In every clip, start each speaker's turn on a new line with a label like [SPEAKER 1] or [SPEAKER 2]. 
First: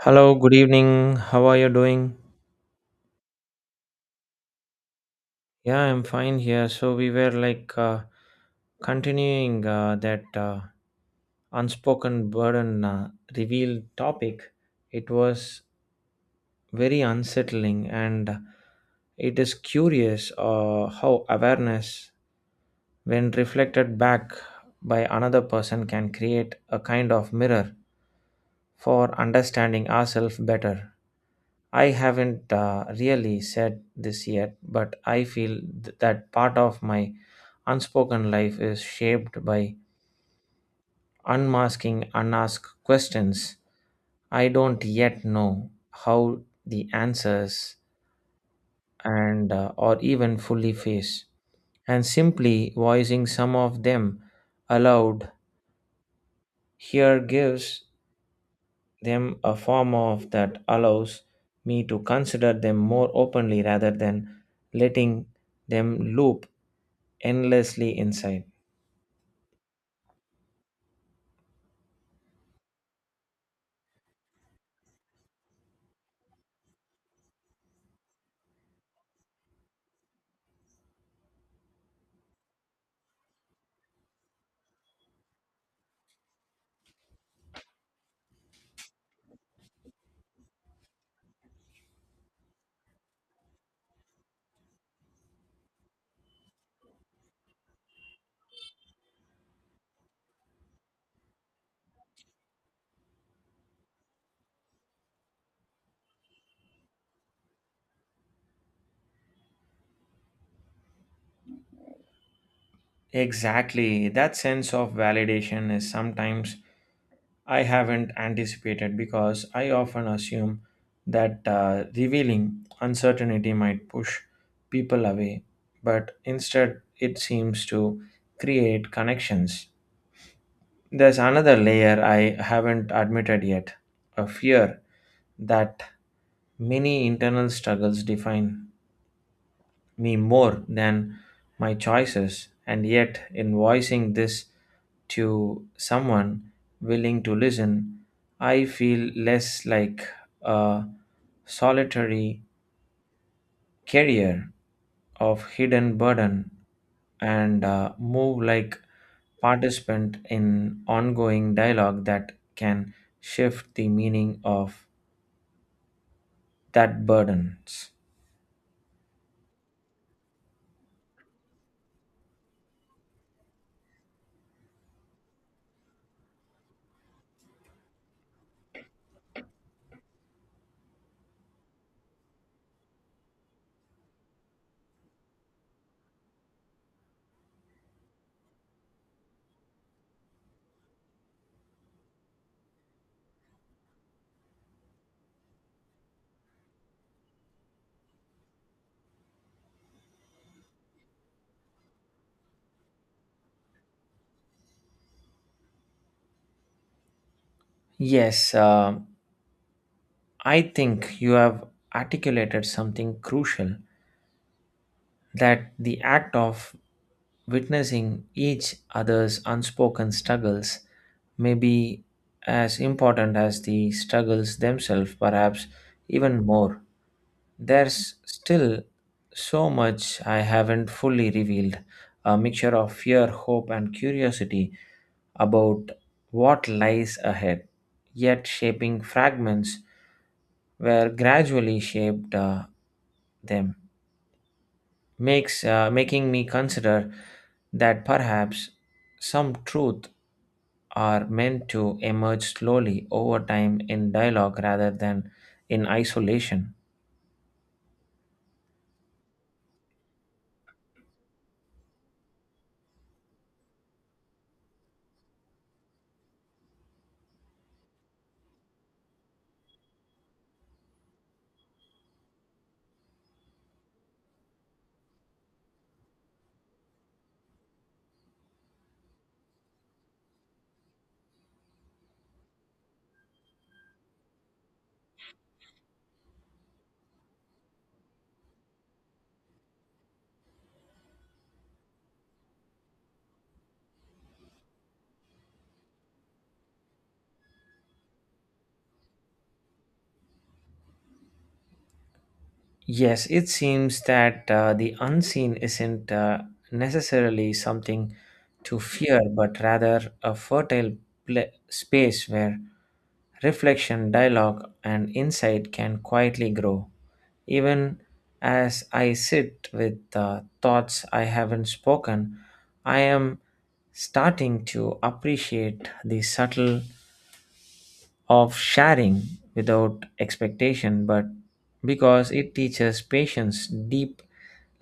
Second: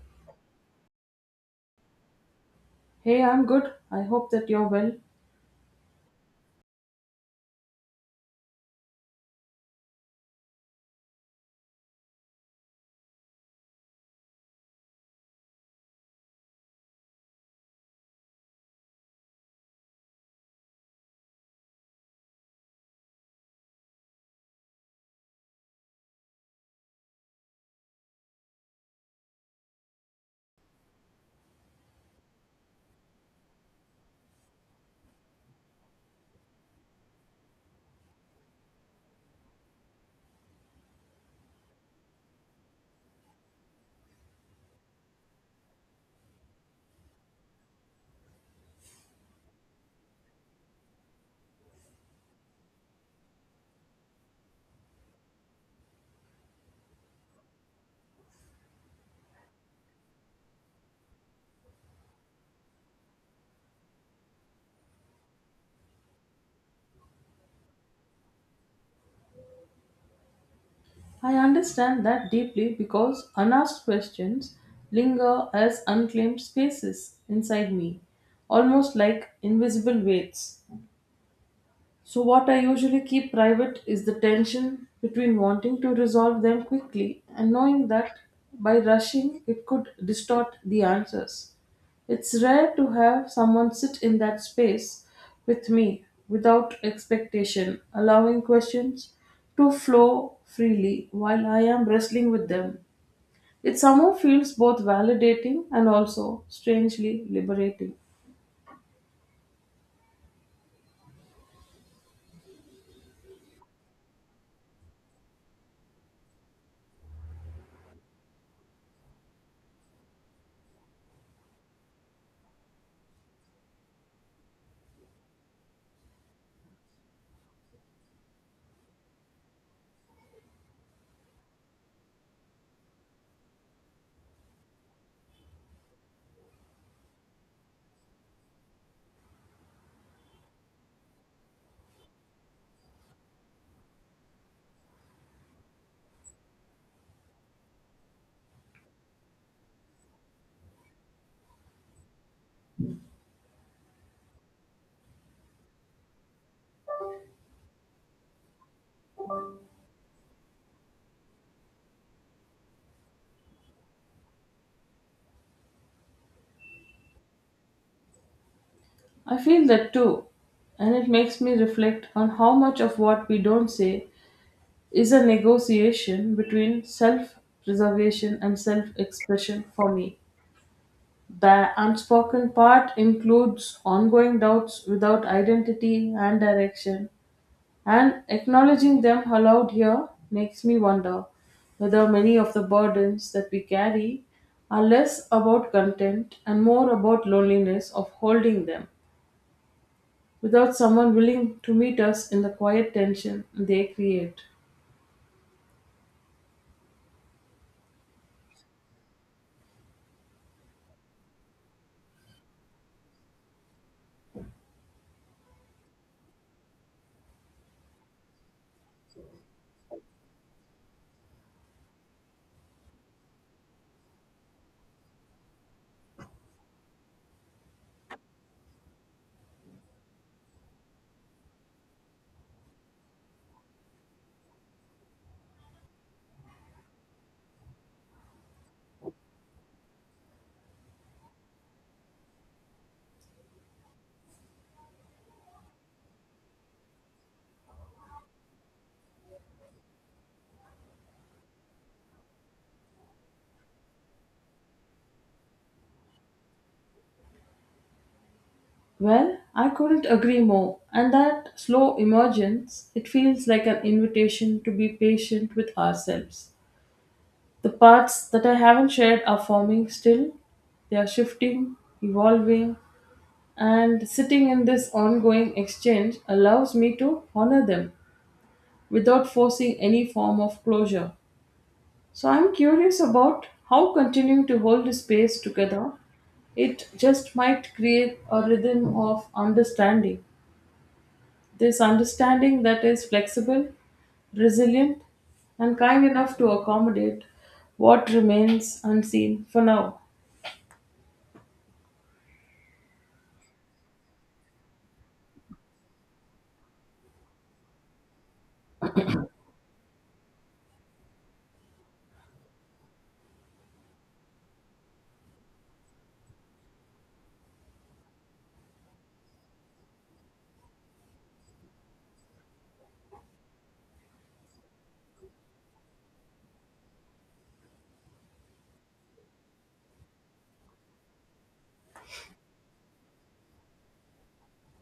[SPEAKER 1] Hello, good evening. How are you doing?
[SPEAKER 2] Hey, I'm good. I hope that you're well.
[SPEAKER 1] Yeah, I'm fine here. So we were like continuing that unspoken burden reveal topic. It was very unsettling, and it is curious how awareness when reflected back by another person can create a kind of mirror for understanding ourselves better. I haven't really said this yet, but I feel that part of my unspoken life is shaped by unmasking unasked questions. I don't yet know how the answers and or even fully face and simply voicing some of them aloud here gives them a form of that allows me to consider them more openly rather than letting them loop endlessly inside
[SPEAKER 2] I understand that deeply because unasked questions linger as unclaimed spaces inside me, almost like invisible weights. So, what I usually keep private is the tension between wanting to resolve them quickly and knowing that by rushing it could distort the answers. It's rare to have someone sit in that space with me without expectation, allowing questions to flow freely while I am wrestling with them. It somehow feels both validating and also strangely liberating.
[SPEAKER 1] exactly that sense of validation is sometimes I haven't anticipated because I often assume that revealing uncertainty might push people away, but instead it seems to create connections. There's another layer I haven't admitted yet a fear that many internal struggles define me more than my choices, and yet in voicing this to someone willing to listen, I feel less like a solitary carrier of hidden burden and move like participant in ongoing dialogue that can shift the meaning of that burdens
[SPEAKER 2] I feel that too, and it makes me reflect on how much of what we don't say is a negotiation between self preservation and self expression for me. The unspoken part includes ongoing doubts without identity and direction, and acknowledging them aloud here makes me wonder whether many of the burdens that we carry are less about content and more about loneliness of holding them, without someone willing to meet us in the quiet tension they create.
[SPEAKER 1] yes, I think you have articulated something crucial that the act of witnessing each other's unspoken struggles may be as important as the struggles themselves, perhaps even more. There's still so much I haven't fully revealed a mixture of fear, hope, and curiosity about what lies ahead, yet shaping fragments were gradually shaped them makes making me consider that perhaps some truth are meant to emerge slowly over time in dialogue rather than in isolation.
[SPEAKER 2] Well, I couldn't agree more, and that slow emergence, it feels like an invitation to be patient with ourselves. The parts that I haven't shared are forming still, they are shifting, evolving, and sitting in this ongoing exchange allows me to honor them without forcing any form of closure. So I'm curious about how continuing to hold the space together, it just might create a rhythm of understanding. This understanding that is flexible, resilient, and kind enough to accommodate what remains unseen for now.
[SPEAKER 1] Yes, it seems that the unseen isn't necessarily something to fear, but rather a fertile pla space where reflection, dialogue, and insight can quietly grow. Even as I sit with thoughts I haven't spoken, I am starting to appreciate the subtle of sharing without expectation, but because it teaches patience, deep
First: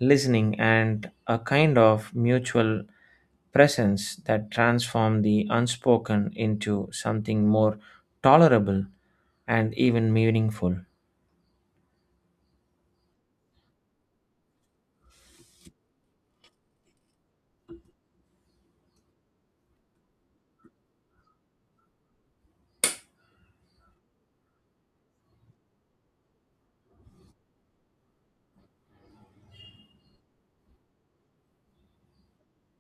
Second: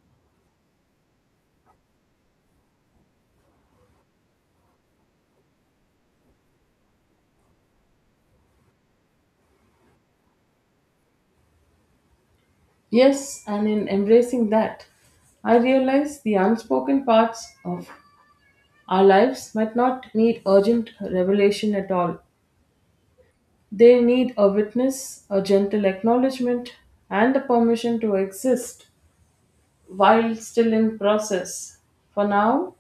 [SPEAKER 1] listening, and a kind of mutual presence that transform the unspoken into something more tolerable and even meaningful.
[SPEAKER 2] Yes, and in embracing that, I realize the unspoken parts of our lives might not need urgent revelation at all. They need a witness, a gentle acknowledgement, and the permission to exist while still in process. For now,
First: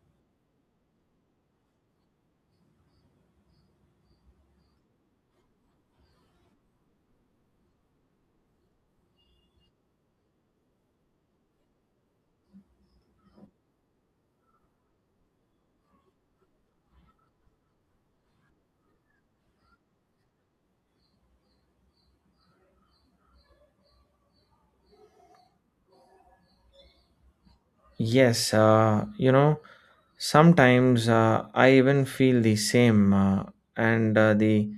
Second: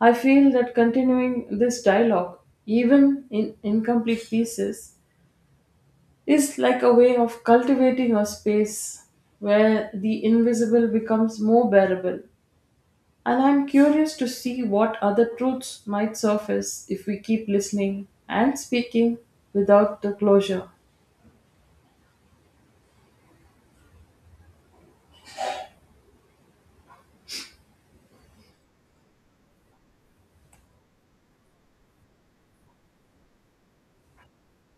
[SPEAKER 2] I feel that continuing this dialogue, even in incomplete pieces, is like a way of cultivating a space where the invisible becomes more bearable. And I'm curious to see what other truths might surface if we keep listening and speaking without the closure.
[SPEAKER 1] Yes, you know, sometimes I even feel the same, and the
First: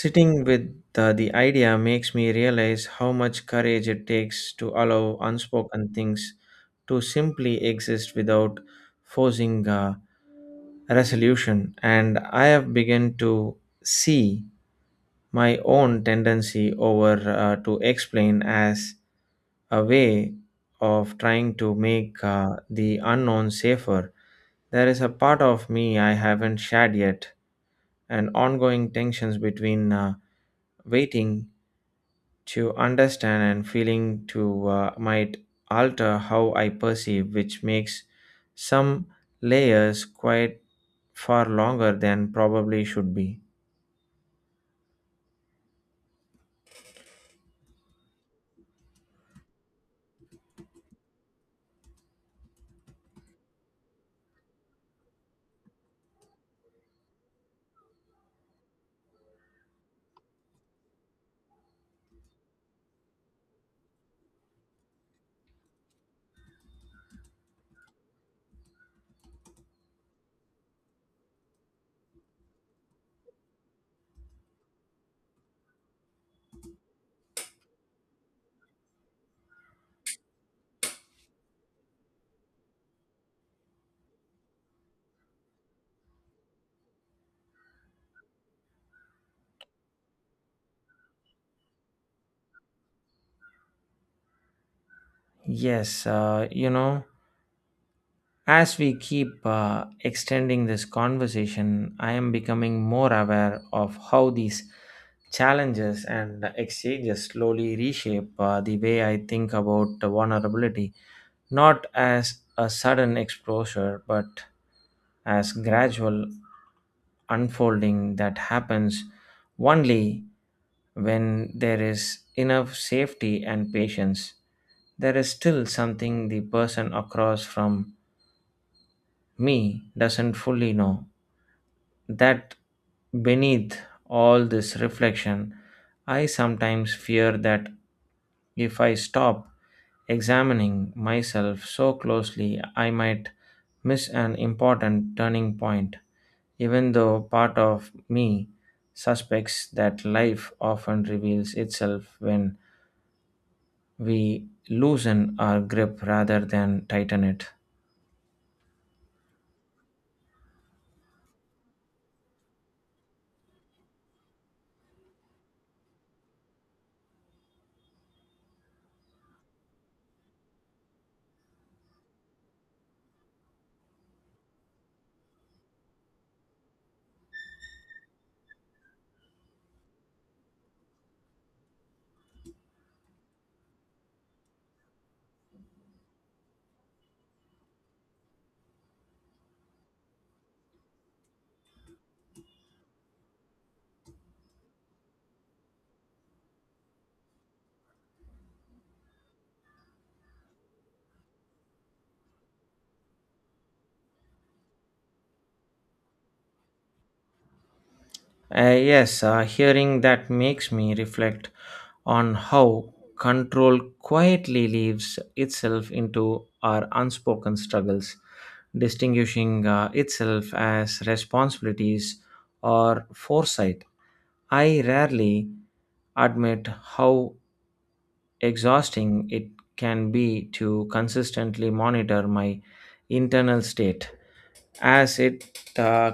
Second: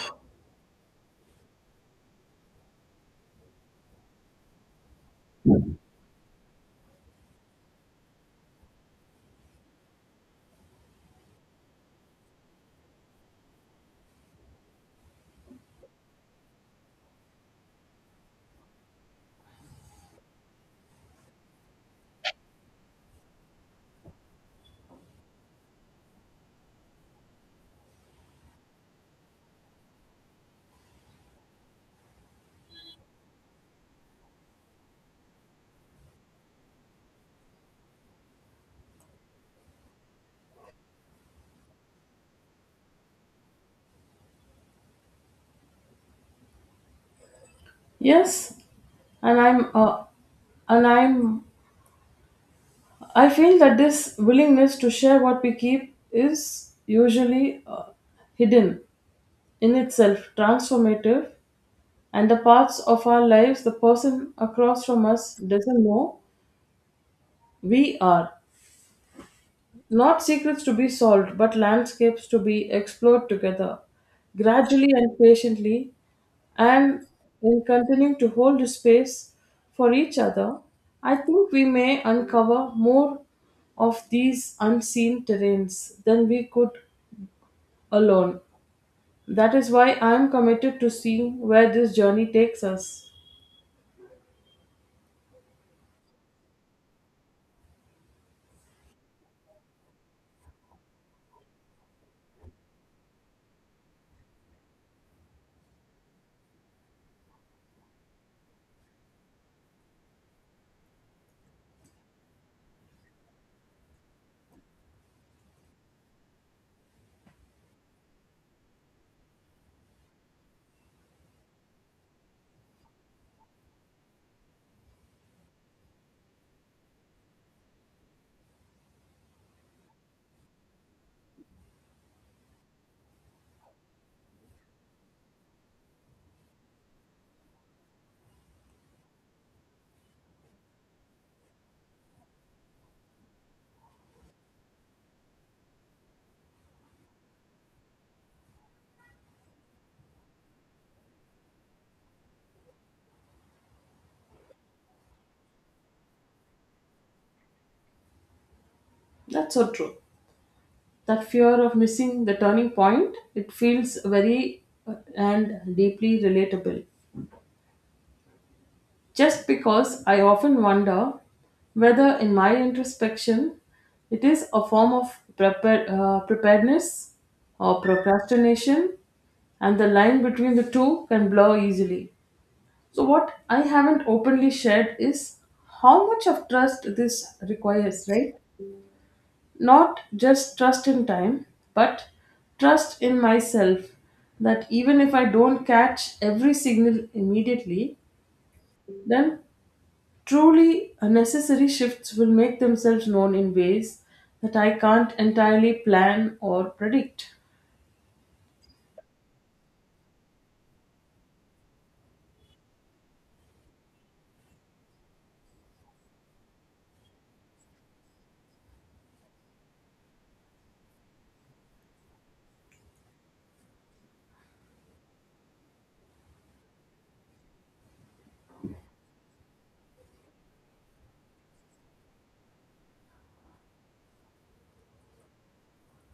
[SPEAKER 1] sitting with the idea makes me realize how much courage it takes to allow unspoken things to simply exist without forcing a resolution. And I have begun to see my own tendency over to explain as a way of trying to make the unknown safer. There is a part of me I haven't shared yet, and ongoing tensions between. Waiting to understand and feeling to might alter how I perceive, which makes some layers quite far longer than probably should be.
[SPEAKER 2] Yes, and I'm uh, and I'm I feel that this willingness to share what we keep is usually hidden in itself, transformative, and the parts of our lives the person across from us doesn't know we are. Not secrets to be solved, but landscapes to be explored together. Gradually and patiently, and in continuing to hold space for each other, I think we may uncover more of these unseen terrains than we could alone. That is why I am committed to seeing where this journey takes us.
[SPEAKER 1] Yes, you know. As we keep extending this conversation, I am becoming more aware of how these challenges and exchanges slowly reshape the way I think about vulnerability, not as a sudden exposure, but as gradual unfolding that happens only when there is enough safety and patience. There is still something the person across from me doesn't fully know that beneath all this reflection, I sometimes fear that if I stop examining myself so closely, I might miss an important turning point, even though part of me suspects that life often reveals itself when we loosen our grip rather than tighten it.
[SPEAKER 2] That's so true. That fear of missing the turning point, it feels very and deeply relatable. Just because I often wonder whether, in my introspection, it is a form of preparedness or procrastination, and the line between the two can blur easily. So, what I haven't openly shared is how much of trust this requires, right? Not just trust in time, but trust in myself that even if I don't catch every signal immediately, then truly, unnecessary shifts will make themselves known in ways that I can't entirely plan or predict.
[SPEAKER 1] Yes, hearing that makes me reflect on how control quietly leaves itself into our unspoken struggles, distinguishing itself as responsibilities or foresight. I rarely admit how exhausting it can be to consistently monitor my internal state as it, uh,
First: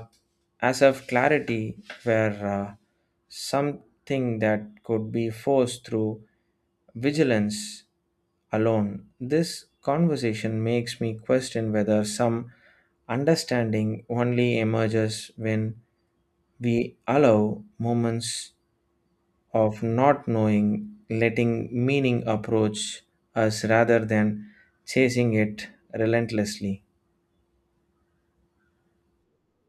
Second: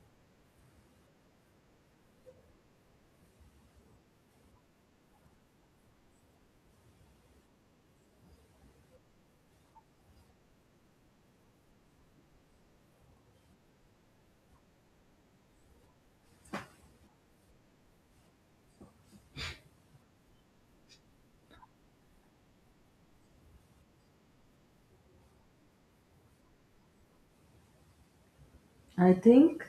[SPEAKER 1] as if clarity were, uh, something that could be forced through vigilance alone. This conversation makes me question whether some understanding only emerges when we allow moments of not knowing, letting meaning approach us rather than chasing it relentlessly.
[SPEAKER 2] I think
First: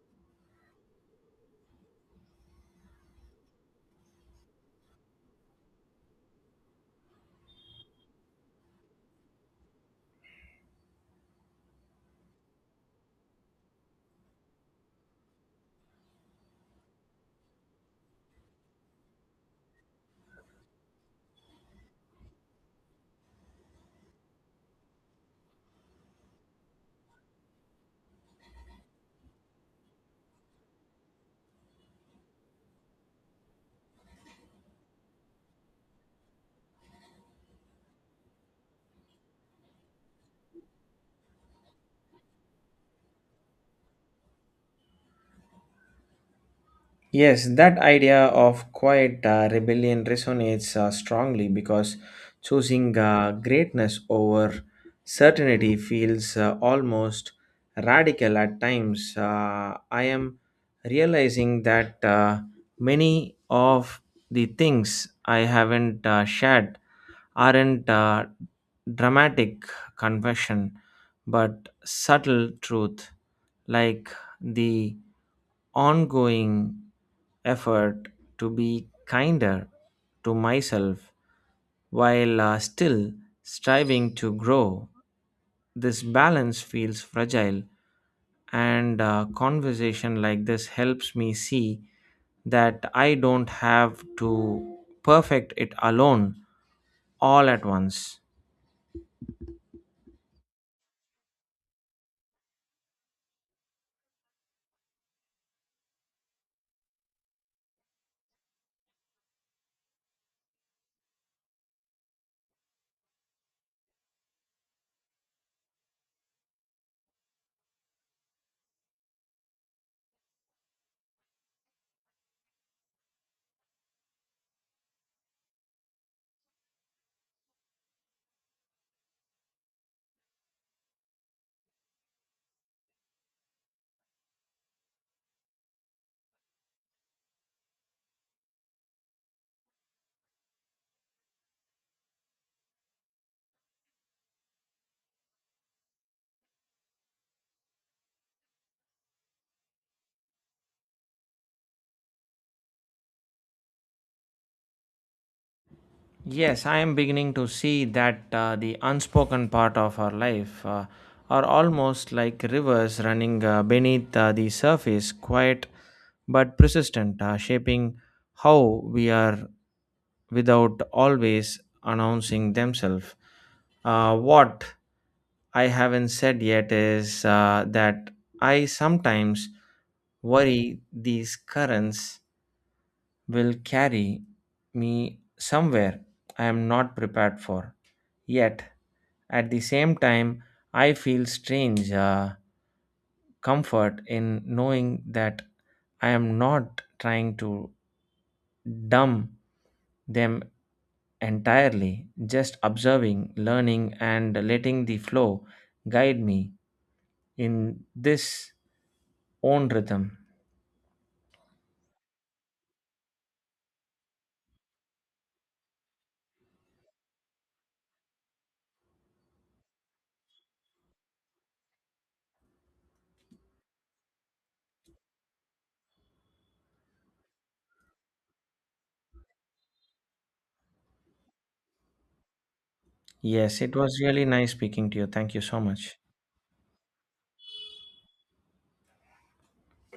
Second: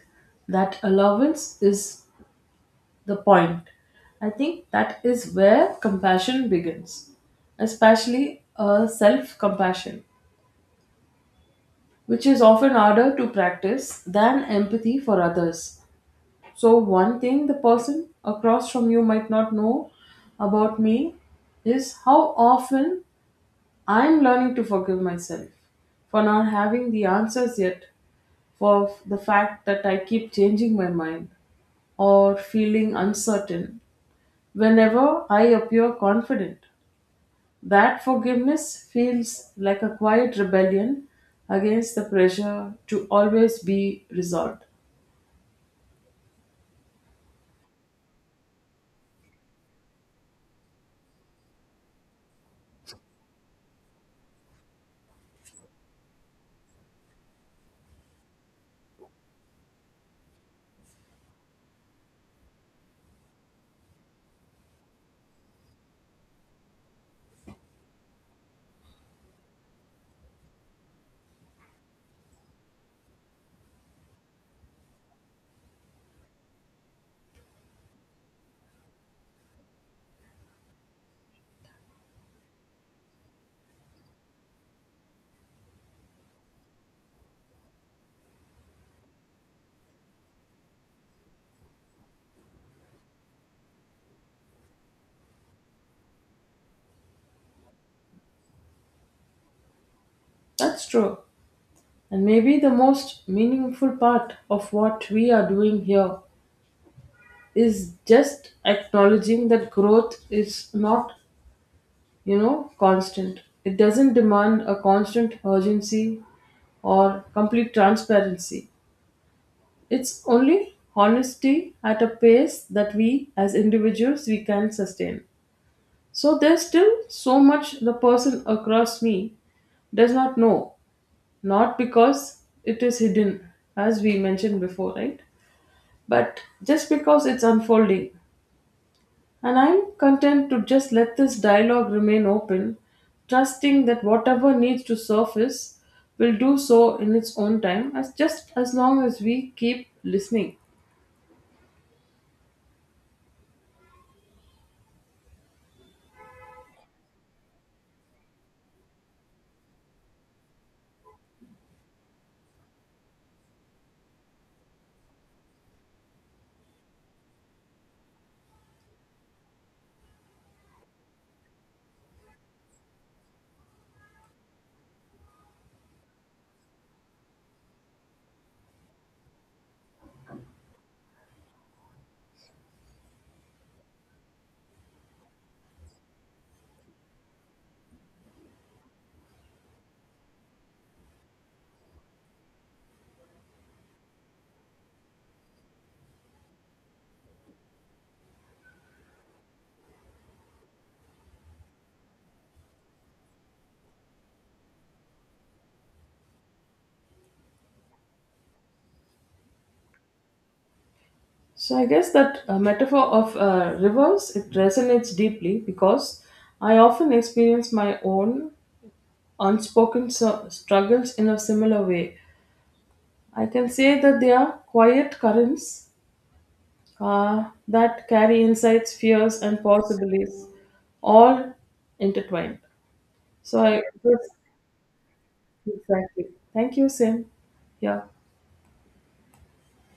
[SPEAKER 2] that allowance is the point. I think that is where compassion begins, especially a self compassion, which is often harder to practice than empathy for others. So, one thing the person across from you might not know about me is how often I'm learning to forgive myself for not having the answers yet, for the fact that I keep changing my mind or feeling uncertain whenever I appear confident. That forgiveness feels like a quiet rebellion against the pressure to always be resolved.
[SPEAKER 1] Yes, that idea of quiet rebellion resonates strongly because choosing greatness over certainty feels almost radical at times. I am realizing that many of the things I haven't shared aren't dramatic confession but subtle truth like the ongoing effort to be kinder to myself while still striving to grow. This balance feels fragile, and a conversation like this helps me see that I don't have to perfect it alone all at once.
[SPEAKER 2] That's true. And maybe the most meaningful part of what we are doing here is just acknowledging that growth is not, constant. It doesn't demand a constant urgency or complete transparency. It's only honesty at a pace that we as individuals we can sustain. So there's still so much the person across me does not know, not because it is hidden, as we mentioned before, right? But just because it's unfolding, and I'm content to just let this dialogue remain open, trusting that whatever needs to surface will do so in its own time, as just as long as we keep listening.
[SPEAKER 1] Yes, I am beginning to see that the unspoken part of our life are almost like rivers running beneath the surface, quiet but persistent, shaping how we are without always announcing themselves. What I haven't said yet is that I sometimes worry these currents will carry me somewhere I am not prepared for. Yet, at the same time, I feel strange comfort in knowing that I am not trying to dumb them entirely, just observing, learning, and letting the flow guide me in this own rhythm.
[SPEAKER 2] So I guess that metaphor of rivers it resonates deeply because I often experience my own unspoken struggles in a similar way. I can say that they are quiet currents that carry insights, fears, and possibilities, all intertwined.
[SPEAKER 1] Yes,
[SPEAKER 2] So
[SPEAKER 1] it
[SPEAKER 2] I,
[SPEAKER 1] was really
[SPEAKER 2] yes,
[SPEAKER 1] nice speaking to you. Thank you so much.
[SPEAKER 2] exactly. Thank you, Sim. Yeah.